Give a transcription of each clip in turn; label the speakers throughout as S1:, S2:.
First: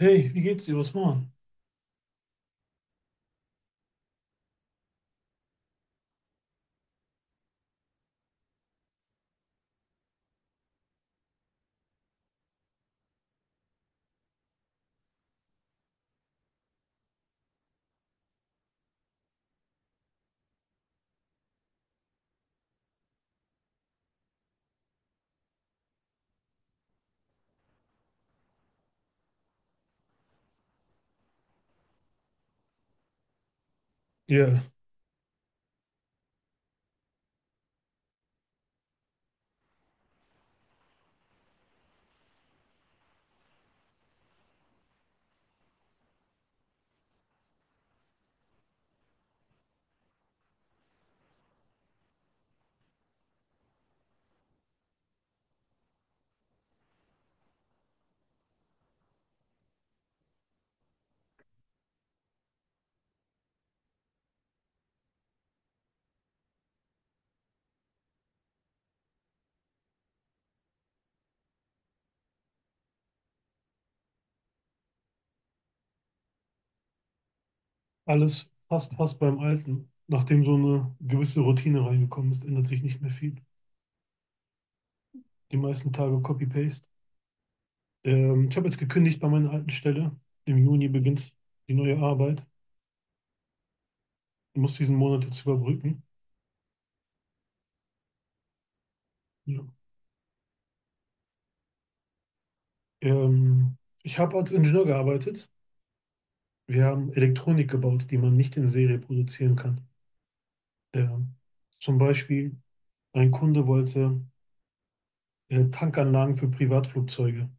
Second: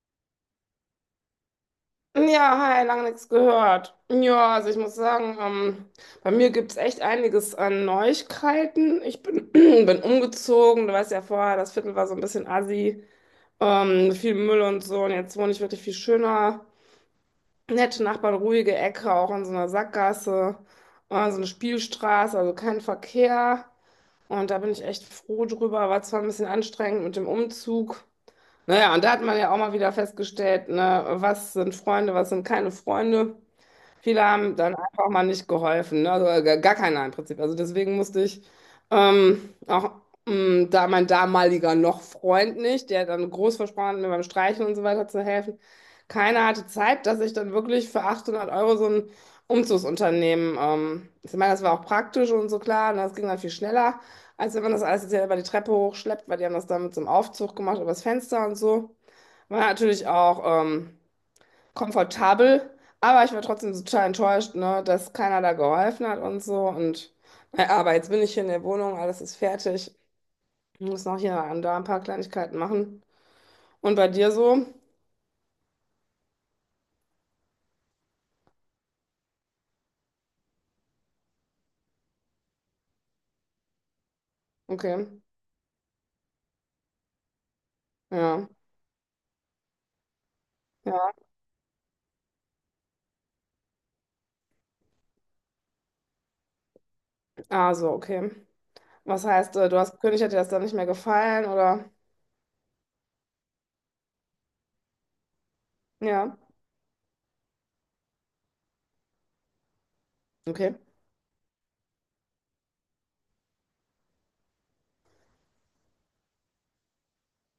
S1: Hey, wie geht's dir? Was machen?
S2: Ja, hi, lange nichts gehört. Ja, also ich muss sagen, bei mir gibt es echt einiges an Neuigkeiten. Ich bin, bin umgezogen, du weißt ja vorher, das Viertel war so ein bisschen assi, viel Müll und so. Und jetzt wohne ich wirklich viel schöner. Nette Nachbarn, ruhige Ecke, auch in so einer Sackgasse, so eine Spielstraße, also kein Verkehr. Und da bin ich echt froh drüber. War zwar ein bisschen anstrengend mit dem Umzug. Naja, und da hat man ja auch mal wieder festgestellt, ne, was sind Freunde, was sind keine Freunde. Viele haben
S1: Ja,
S2: dann einfach mal nicht geholfen, ne? Also gar keiner im Prinzip. Also deswegen musste ich auch da mein damaliger noch Freund nicht, der dann groß versprochen hat, mir beim Streichen und so weiter zu helfen. Keiner hatte Zeit, dass ich dann wirklich für 800 € so ein Umzugsunternehmen, ich meine, das war auch praktisch und so klar, und das ging dann viel schneller, als wenn man das alles jetzt selber die Treppe hochschleppt, weil die haben das dann mit so einem Aufzug gemacht, übers Fenster und so. War natürlich auch komfortabel, aber ich war trotzdem total enttäuscht, ne, dass keiner da geholfen hat und so. Und naja, aber jetzt bin ich hier in der Wohnung, alles ist fertig. Ich muss noch hier und da ein paar Kleinigkeiten machen. Und bei dir so?
S1: alles fast, fast beim Alten. Nachdem so eine gewisse Routine reingekommen ist, ändert sich nicht mehr viel.
S2: Okay.
S1: Die meisten Tage Copy-Paste. Ähm,
S2: Ja.
S1: ich habe jetzt gekündigt bei meiner alten Stelle. Im Juni
S2: Ja.
S1: beginnt die neue Arbeit. Ich muss diesen Monat jetzt überbrücken.
S2: Ah, so, okay. Was heißt,
S1: Ja.
S2: du hast gekündigt, hat dir das dann nicht mehr gefallen oder?
S1: Ähm, ich habe als Ingenieur gearbeitet.
S2: Ja.
S1: Wir haben Elektronik gebaut, die man nicht in Serie produzieren kann.
S2: Okay.
S1: Ähm, zum Beispiel, ein Kunde wollte Tankanlagen für Privatflugzeuge,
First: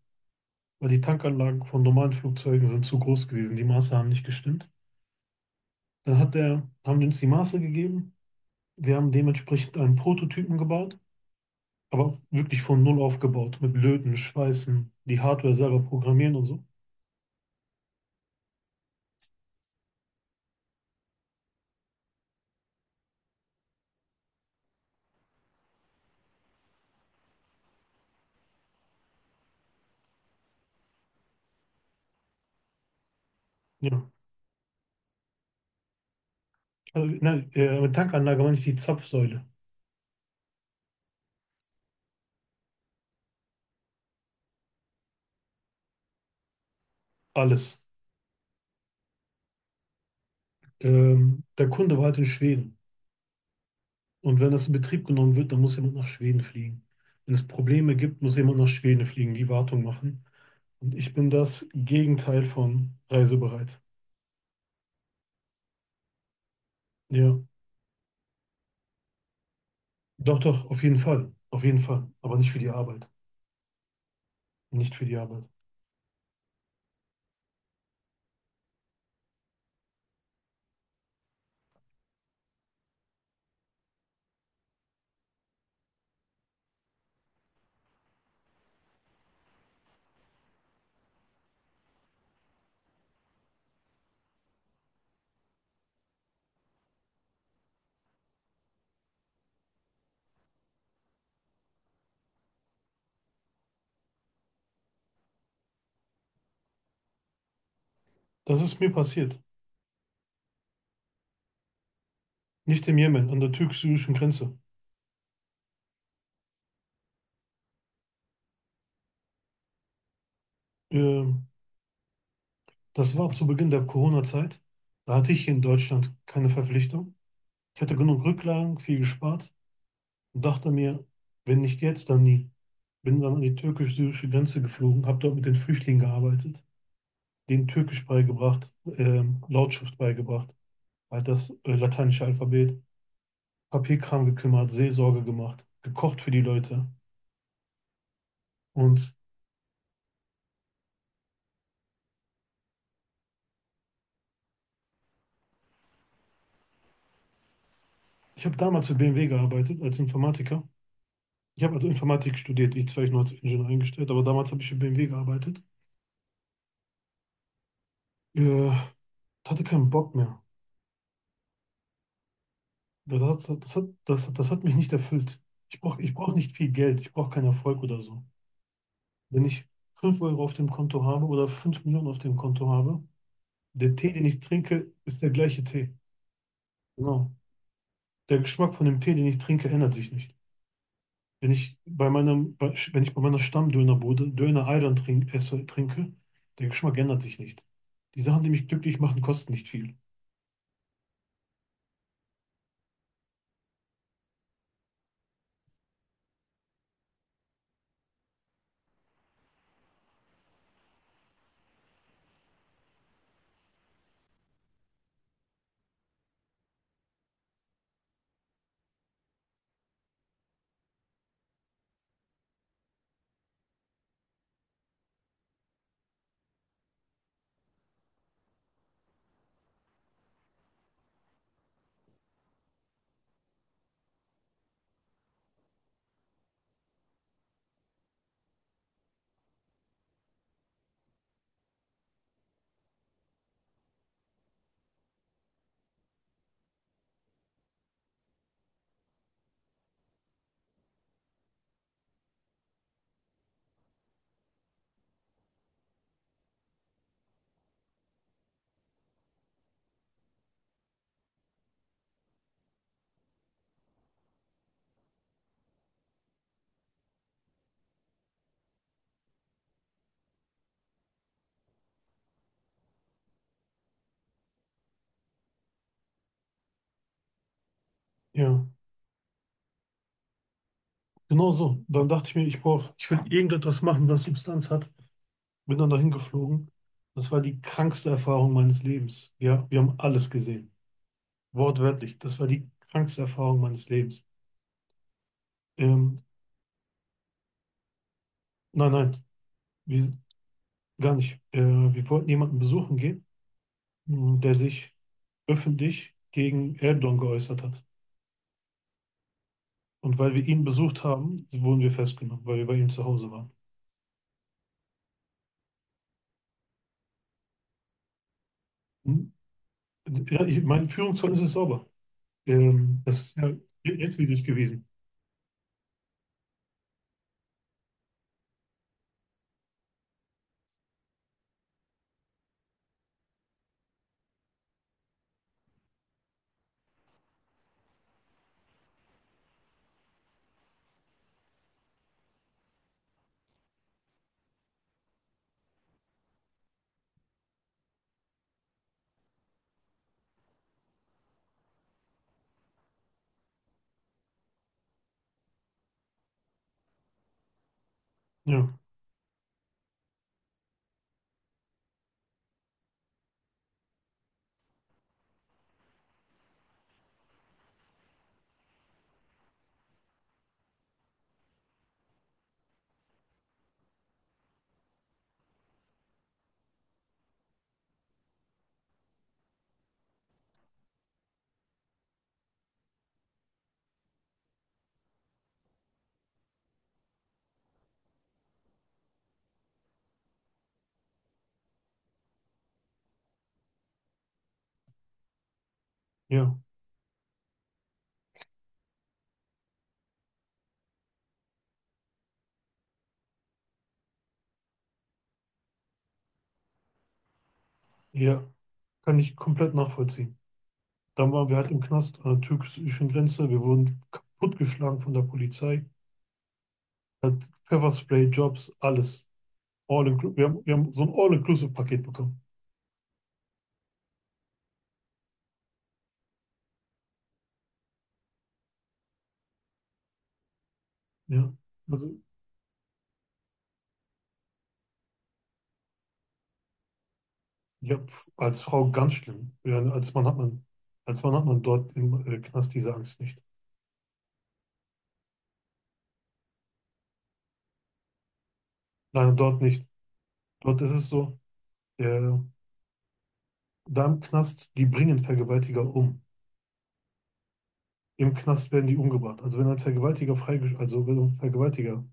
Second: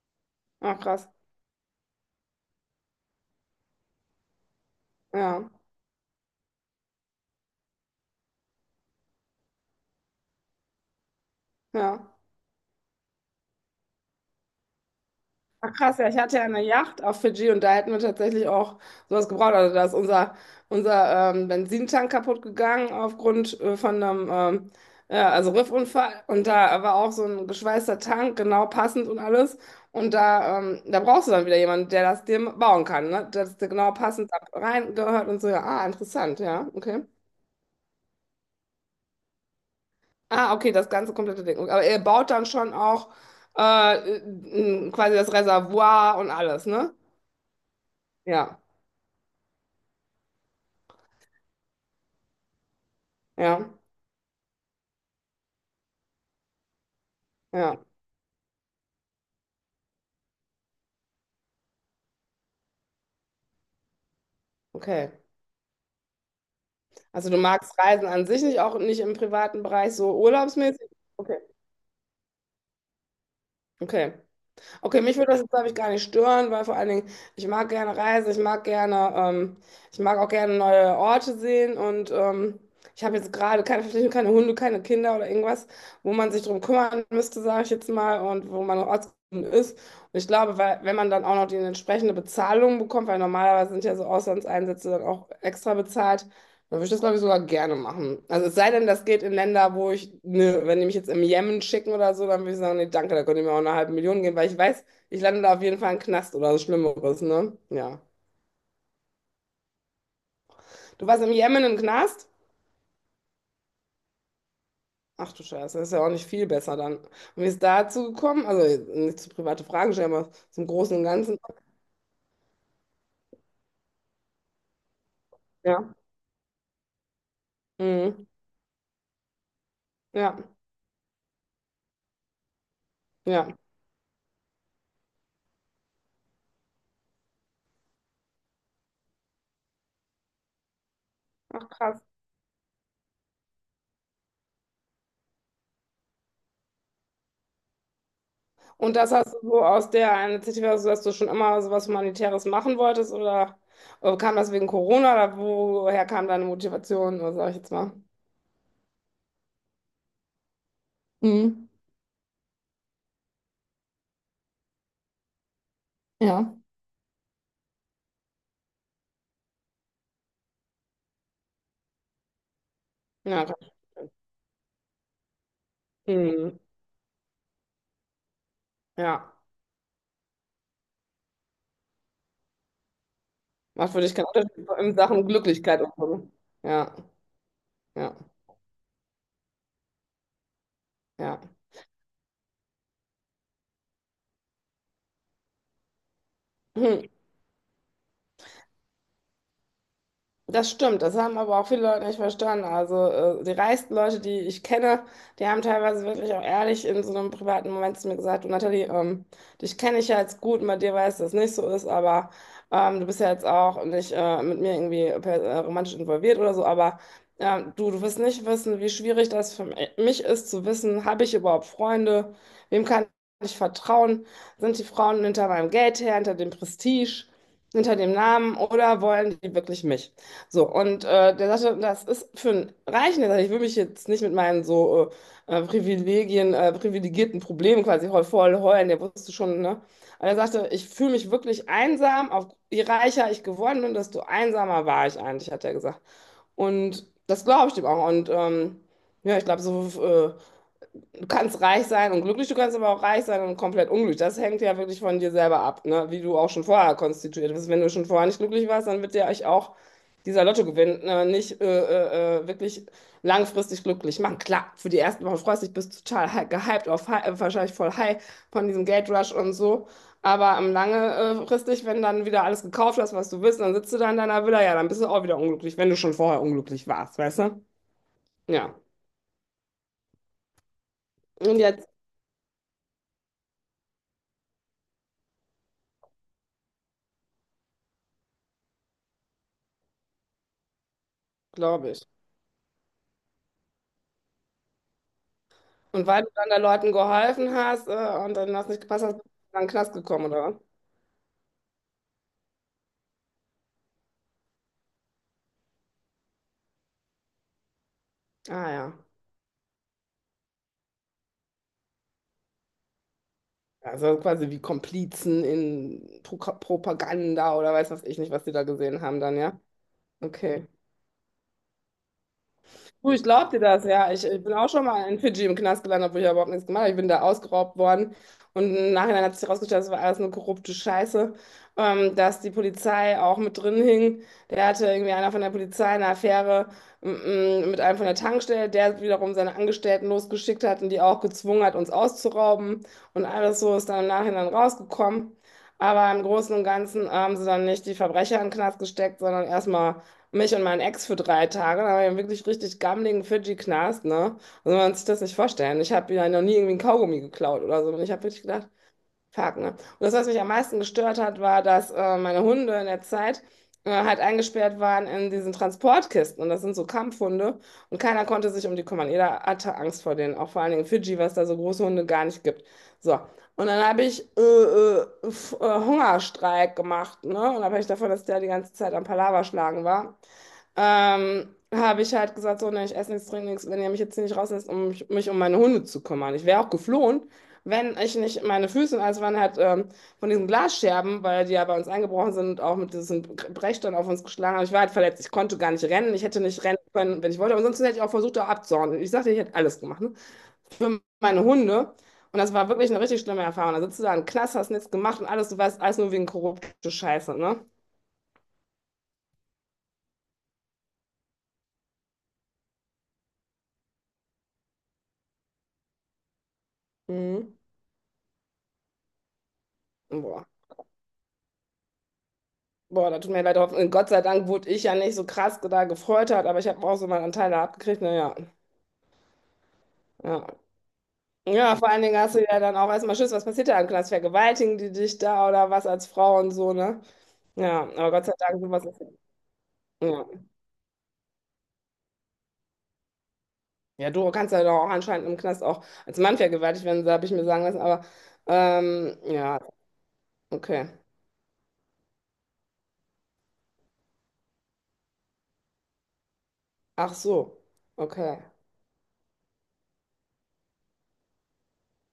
S2: Ach,
S1: weil die
S2: krass.
S1: Tankanlagen von normalen Flugzeugen sind zu groß gewesen Die Maße haben nicht gestimmt.
S2: Ja.
S1: Dann hat der, haben die uns die Maße gegeben. Wir haben dementsprechend einen Prototypen gebaut,
S2: Ja.
S1: aber wirklich von Null aufgebaut, mit Löten, Schweißen, die Hardware selber
S2: Krass, ja, ich
S1: programmieren
S2: hatte ja
S1: und so.
S2: eine Yacht auf Fidschi und da hätten wir tatsächlich auch sowas gebraucht. Also da ist unser Benzintank kaputt gegangen aufgrund von einem ja, also Riffunfall. Und da war auch so ein geschweißter Tank, genau passend und alles. Und da, da brauchst du dann wieder jemanden, der das dir bauen kann, ne? Dass der genau
S1: Ja.
S2: passend da reingehört und so. Ja, ah, interessant, ja, okay.
S1: Also, nein, mit Tankanlage meine ich die Zapfsäule.
S2: Ah, okay, das ganze komplette Ding. Aber ihr baut dann schon auch äh, quasi das Reservoir und alles, ne?
S1: Alles.
S2: Ja,
S1: Der Kunde war halt in Schweden.
S2: ja.
S1: Und wenn das in Betrieb genommen wird, dann muss jemand nach Schweden fliegen. Wenn es
S2: Ja,
S1: Probleme gibt, muss jemand nach Schweden fliegen, die Wartung machen. Und ich bin das Gegenteil von reisebereit.
S2: okay. Also du
S1: Ja,
S2: magst Reisen an sich nicht, auch nicht im privaten Bereich, so
S1: doch, doch, auf
S2: urlaubsmäßig?
S1: jeden Fall.
S2: Okay.
S1: Auf jeden Fall. Aber nicht für die Arbeit.
S2: Okay.
S1: Nicht
S2: Okay,
S1: für die
S2: mich würde das
S1: Arbeit.
S2: jetzt, glaube ich, gar nicht stören, weil vor allen Dingen, ich mag gerne reisen, ich mag gerne, ich mag auch gerne neue Orte sehen und ich habe jetzt gerade keine Verpflichtung, keine Hunde, keine Kinder oder irgendwas, wo man sich drum kümmern müsste, sage ich jetzt mal, und wo man noch ortsgebunden ist. Und ich glaube, weil, wenn man dann auch noch die entsprechende Bezahlung bekommt, weil normalerweise sind ja so Auslandseinsätze dann auch extra bezahlt, dann würde ich das, glaube ich, sogar gerne machen. Also es sei denn, das geht in Länder, wo ich, ne, wenn die mich jetzt im Jemen schicken oder so, dann würde ich sagen, nee, danke, da könnt ihr mir auch eine halbe Million geben, weil ich weiß, ich lande da auf jeden Fall im Knast oder was Schlimmeres, ne? Ja.
S1: Das ist mir passiert.
S2: Du warst im Jemen im Knast?
S1: Nicht im Jemen, an der türkisch-syrischen Grenze.
S2: Ach du Scheiße, das ist ja auch nicht viel besser dann. Und wie ist dazu gekommen? Also nicht zu private Fragen stellen, aber zum Großen und Ganzen.
S1: Ähm, das war zu Beginn der Corona-Zeit. Da hatte ich hier in
S2: Ja.
S1: Deutschland keine Verpflichtung. Ich hatte genug
S2: Mhm.
S1: Rücklagen, viel gespart
S2: Ja.
S1: und dachte mir, wenn nicht jetzt, dann nie. Bin dann an
S2: Ja.
S1: die türkisch-syrische Grenze geflogen, habe dort mit den Flüchtlingen gearbeitet, denen Türkisch beigebracht, Lautschrift beigebracht, halt das
S2: Ach krass.
S1: lateinische Alphabet. Papierkram gekümmert, Seelsorge gemacht, gekocht für die Leute.
S2: Und das
S1: Und
S2: hast du so aus der Initiative, also dass du schon immer so was Humanitäres machen wolltest oder kam das wegen Corona oder woher kam deine Motivation, oder sag ich jetzt mal?
S1: ich habe damals für BMW gearbeitet als Informatiker. Ich
S2: Mhm.
S1: habe also Informatik studiert, ich zwar ich nur als Ingenieur eingestellt, aber damals habe ich für BMW gearbeitet.
S2: Ja.
S1: Äh, hatte keinen Bock mehr. Das
S2: Ja, kann
S1: hat,
S2: ich
S1: das hat, das, hat- das hat mich nicht erfüllt. Ich brauch
S2: verstehen.
S1: nicht
S2: Mhm.
S1: viel Geld, ich brauche keinen Erfolg oder so.
S2: Ja,
S1: Wenn ich 5 Euro auf dem Konto habe oder 5 Millionen auf dem Konto habe,
S2: macht
S1: der
S2: für
S1: Tee,
S2: dich
S1: den
S2: keinen
S1: ich
S2: Unterschied so
S1: trinke,
S2: in
S1: ist
S2: Sachen
S1: der gleiche
S2: Glücklichkeit und
S1: Tee.
S2: so. Ja,
S1: Genau.
S2: ja,
S1: Der Geschmack von dem Tee, den ich trinke, ändert sich nicht.
S2: ja.
S1: Wenn ich bei meinem, bei, wenn ich bei meiner Stammdönerbude Döner Island trinke, der Geschmack
S2: Hm.
S1: ändert sich nicht. Die Sachen, die mich glücklich machen, kosten nicht viel.
S2: Das stimmt, das haben aber auch viele Leute nicht verstanden. Also die reichsten Leute, die ich kenne, die haben teilweise wirklich auch ehrlich in so einem privaten Moment zu mir gesagt, du Nathalie, dich kenne ich ja jetzt gut und bei dir weiß, dass es nicht so ist, aber du bist ja jetzt auch nicht mit mir irgendwie romantisch involviert oder so, aber du wirst nicht wissen, wie schwierig das für mich ist zu wissen, habe ich überhaupt Freunde, wem kann ich vertrauen, sind die Frauen hinter meinem Geld her, hinter dem Prestige, hinter dem Namen oder wollen die wirklich mich? So, und der sagte, das ist für einen Reichen, der sagte, ich will mich jetzt nicht mit meinen so Privilegien, privilegierten Problemen quasi heu voll heulen, der wusste schon, ne? Aber er sagte, ich fühle mich wirklich einsam, auf, je reicher ich geworden bin, desto einsamer war ich eigentlich, hat er gesagt. Und das glaube ich dem auch. Und ja, ich glaube, so du kannst reich sein und glücklich, du kannst aber auch reich sein und komplett unglücklich. Das hängt ja wirklich von dir selber ab, ne? Wie du auch schon vorher konstituiert bist. Wenn du schon vorher nicht glücklich warst, dann wird dir euch auch dieser Lottogewinn nicht wirklich langfristig glücklich machen. Klar, für die ersten Wochen freust du dich, bist total gehypt, auf, wahrscheinlich voll high von diesem Geldrush und so. Aber langfristig, wenn dann wieder alles gekauft hast, was du willst, dann sitzt du da in deiner Villa, ja, dann bist du auch wieder unglücklich, wenn du schon vorher unglücklich warst, weißt du?
S1: Ja,
S2: Ja.
S1: genau
S2: Und
S1: so.
S2: jetzt,
S1: Dann dachte ich mir, ich will irgendetwas machen, das Substanz hat. Bin dann dahin geflogen. Das war die krankste Erfahrung meines Lebens. Ja, wir haben alles gesehen.
S2: glaube ich.
S1: Wortwörtlich, das war die krankste Erfahrung meines Lebens.
S2: Und
S1: Ähm,
S2: weil du dann den Leuten geholfen hast, und dann hast nicht
S1: nein,
S2: gepasst
S1: nein,
S2: hast, bist du dann in den Knast
S1: wir,
S2: gekommen, oder?
S1: gar nicht. Wir wollten jemanden besuchen gehen, mh, der sich öffentlich gegen Erdogan geäußert hat.
S2: Ah ja.
S1: Und weil wir ihn besucht haben, wurden wir festgenommen, weil wir bei ihm zu Hause waren.
S2: Also quasi wie Komplizen in Pro Propaganda oder weiß was ich nicht, was die da gesehen haben
S1: Hm?
S2: dann, ja?
S1: Ja, ich,
S2: Okay.
S1: mein Führungszeugnis ist sauber. Ähm,
S2: Du,
S1: das
S2: ich
S1: ist
S2: glaube
S1: ja
S2: dir das, ja.
S1: rechtswidrig
S2: Ich bin auch schon
S1: gewesen.
S2: mal in Fidschi im Knast gelandet, obwohl ich da überhaupt nichts gemacht habe. Ich bin da ausgeraubt worden. Und im Nachhinein hat sich herausgestellt, das war alles eine korrupte Scheiße, dass die Polizei auch mit drin hing. Der hatte irgendwie einer von der Polizei eine Affäre m- mit einem von der Tankstelle, der wiederum seine Angestellten losgeschickt hat und die auch gezwungen hat, uns auszurauben. Und alles so ist dann im Nachhinein rausgekommen. Aber im Großen und Ganzen haben sie dann nicht die Verbrecher in den Knast gesteckt, sondern erstmal mich und meinen Ex für 3 Tage. Da war ich wirklich richtig gammeligen Fidschi-Knast, ne? Also man kann sich das nicht vorstellen. Ich habe ja noch nie irgendwie einen Kaugummi geklaut oder so. Und ich habe wirklich gedacht,
S1: Ja,
S2: fuck, ne? Und das, was mich am meisten gestört hat, war, dass meine Hunde in der Zeit halt eingesperrt waren in diesen Transportkisten. Und das sind so Kampfhunde. Und keiner konnte sich um die kümmern. Jeder hatte Angst vor denen. Auch vor allen Dingen in Fidschi, was da so große Hunde gar nicht gibt. So. Und dann habe ich Hungerstreik gemacht, ne? Und da habe ich davon, dass der die ganze Zeit am Palaver schlagen war habe ich halt gesagt, so, ne, ich esse nichts, trinke nichts, wenn ihr mich jetzt hier nicht rauslässt, um mich um meine Hunde zu kümmern. Ich wäre auch geflohen, wenn ich nicht meine Füße, und alles waren halt von diesen Glasscherben, weil die ja bei uns eingebrochen sind und auch mit diesen Brechstangen auf uns geschlagen haben. Ich war halt verletzt, ich konnte gar nicht rennen, ich hätte
S1: ja,
S2: nicht rennen können, wenn ich wollte, aber sonst hätte ich auch versucht, da abzuhauen. Ich sagte, ich hätte alles gemacht, ne? Für meine Hunde. Und das war wirklich eine richtig schlimme Erfahrung. Da sitzt du da im Knast, hast nichts gemacht und alles, du weißt, alles nur wegen korrupte Scheiße, ne?
S1: ja. Kann ich komplett nachvollziehen. Dann waren wir halt im Knast an der türkischen Grenze. Wir wurden kaputtgeschlagen von der Polizei. Hat
S2: Mhm.
S1: Pfefferspray, Jobs, alles. All inclu-
S2: Boah.
S1: wir haben so ein All-Inclusive-Paket bekommen.
S2: Boah, da tut mir leid, hoffen. Gott sei Dank wurde ich ja nicht so krass da gefreutert, aber ich habe auch so meinen Anteil da abgekriegt. Naja, ja.
S1: Ja.
S2: Ja, vor allen
S1: Also,
S2: Dingen hast du ja dann auch erstmal Schiss, was passiert da im Knast? Vergewaltigen die dich da oder was als Frau und so, ne? Ja,
S1: ja,
S2: aber Gott
S1: pf,
S2: sei Dank,
S1: als
S2: sowas
S1: Frau
S2: ist.
S1: ganz schlimm. Ja, als Mann hat
S2: Ja,
S1: man, als Mann hat man dort im Knast diese Angst nicht.
S2: ja du kannst ja doch auch anscheinend im Knast auch als Mann vergewaltigt werden, habe ich mir sagen lassen, aber
S1: Nein,
S2: ja,
S1: dort nicht. Dort
S2: okay.
S1: ist es so, der, da im Knast, die bringen Vergewaltiger um.
S2: Ach so,
S1: Im
S2: okay.
S1: Knast werden die umgebracht. Also wenn ein Vergewaltiger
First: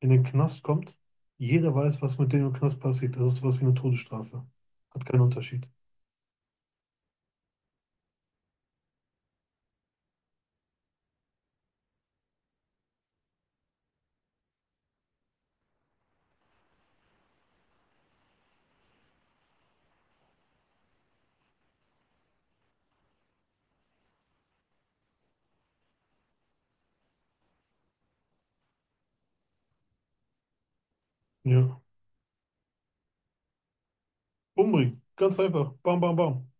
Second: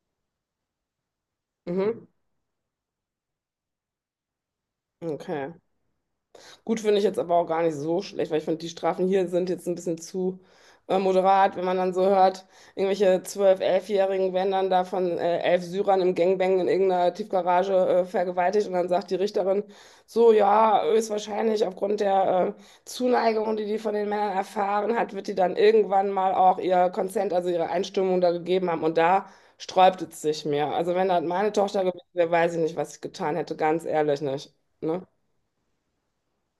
S1: in den Knast kommt, jeder weiß,
S2: Mhm.
S1: was mit dem im Knast passiert. Das ist sowas wie eine Todesstrafe. Hat keinen
S2: Okay.
S1: Unterschied.
S2: Gut finde ich jetzt aber auch gar nicht so schlecht, weil ich finde, die Strafen hier sind jetzt ein bisschen zu moderat, wenn man dann so hört, irgendwelche 12, 11-Jährigen werden dann da von 11 Syrern im Gangbang in irgendeiner Tiefgarage vergewaltigt und dann sagt die Richterin so, ja, höchstwahrscheinlich aufgrund der Zuneigung, die die von den Männern erfahren hat, wird die dann irgendwann mal auch ihr Consent, also ihre Einstimmung da gegeben haben und da sträubt es sich mir. Also wenn das meine
S1: Ja.
S2: Tochter gewesen wäre, weiß ich nicht, was ich getan hätte, ganz ehrlich nicht.
S1: Umbringen.
S2: Ne?
S1: Ganz einfach. Bam, bam, bam.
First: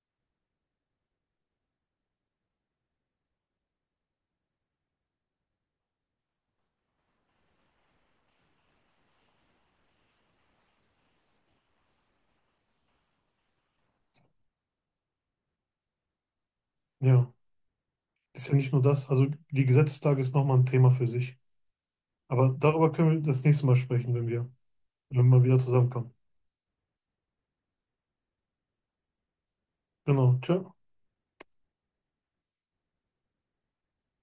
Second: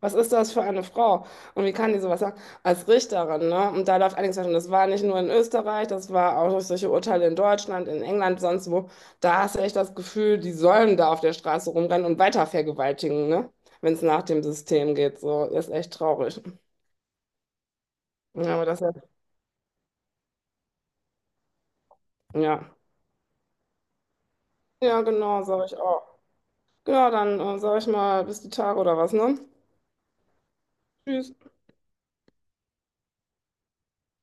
S2: Was ist das für eine Frau? Und wie kann die sowas sagen? Als Richterin, ne? Und da läuft einiges falsch. Und das war nicht nur in Österreich, das war auch durch solche Urteile in Deutschland, in England, sonst wo. Da hast du echt das Gefühl, die sollen da auf der Straße rumrennen und weiter vergewaltigen, ne? Wenn es nach dem System geht. So, ist echt traurig.
S1: Ja. Ist ja
S2: Ja, aber
S1: nicht nur
S2: das,
S1: das. Also die Gesetzeslage ist nochmal ein Thema für sich. Aber
S2: ja.
S1: darüber können wir das nächste Mal sprechen, wenn wir,
S2: Ja,
S1: wenn wir mal
S2: genau,
S1: wieder
S2: sag ich auch.
S1: zusammenkommen.
S2: Genau, dann sag ich mal, bis die Tage oder was, ne?
S1: Genau. Tschö.
S2: Tschüss.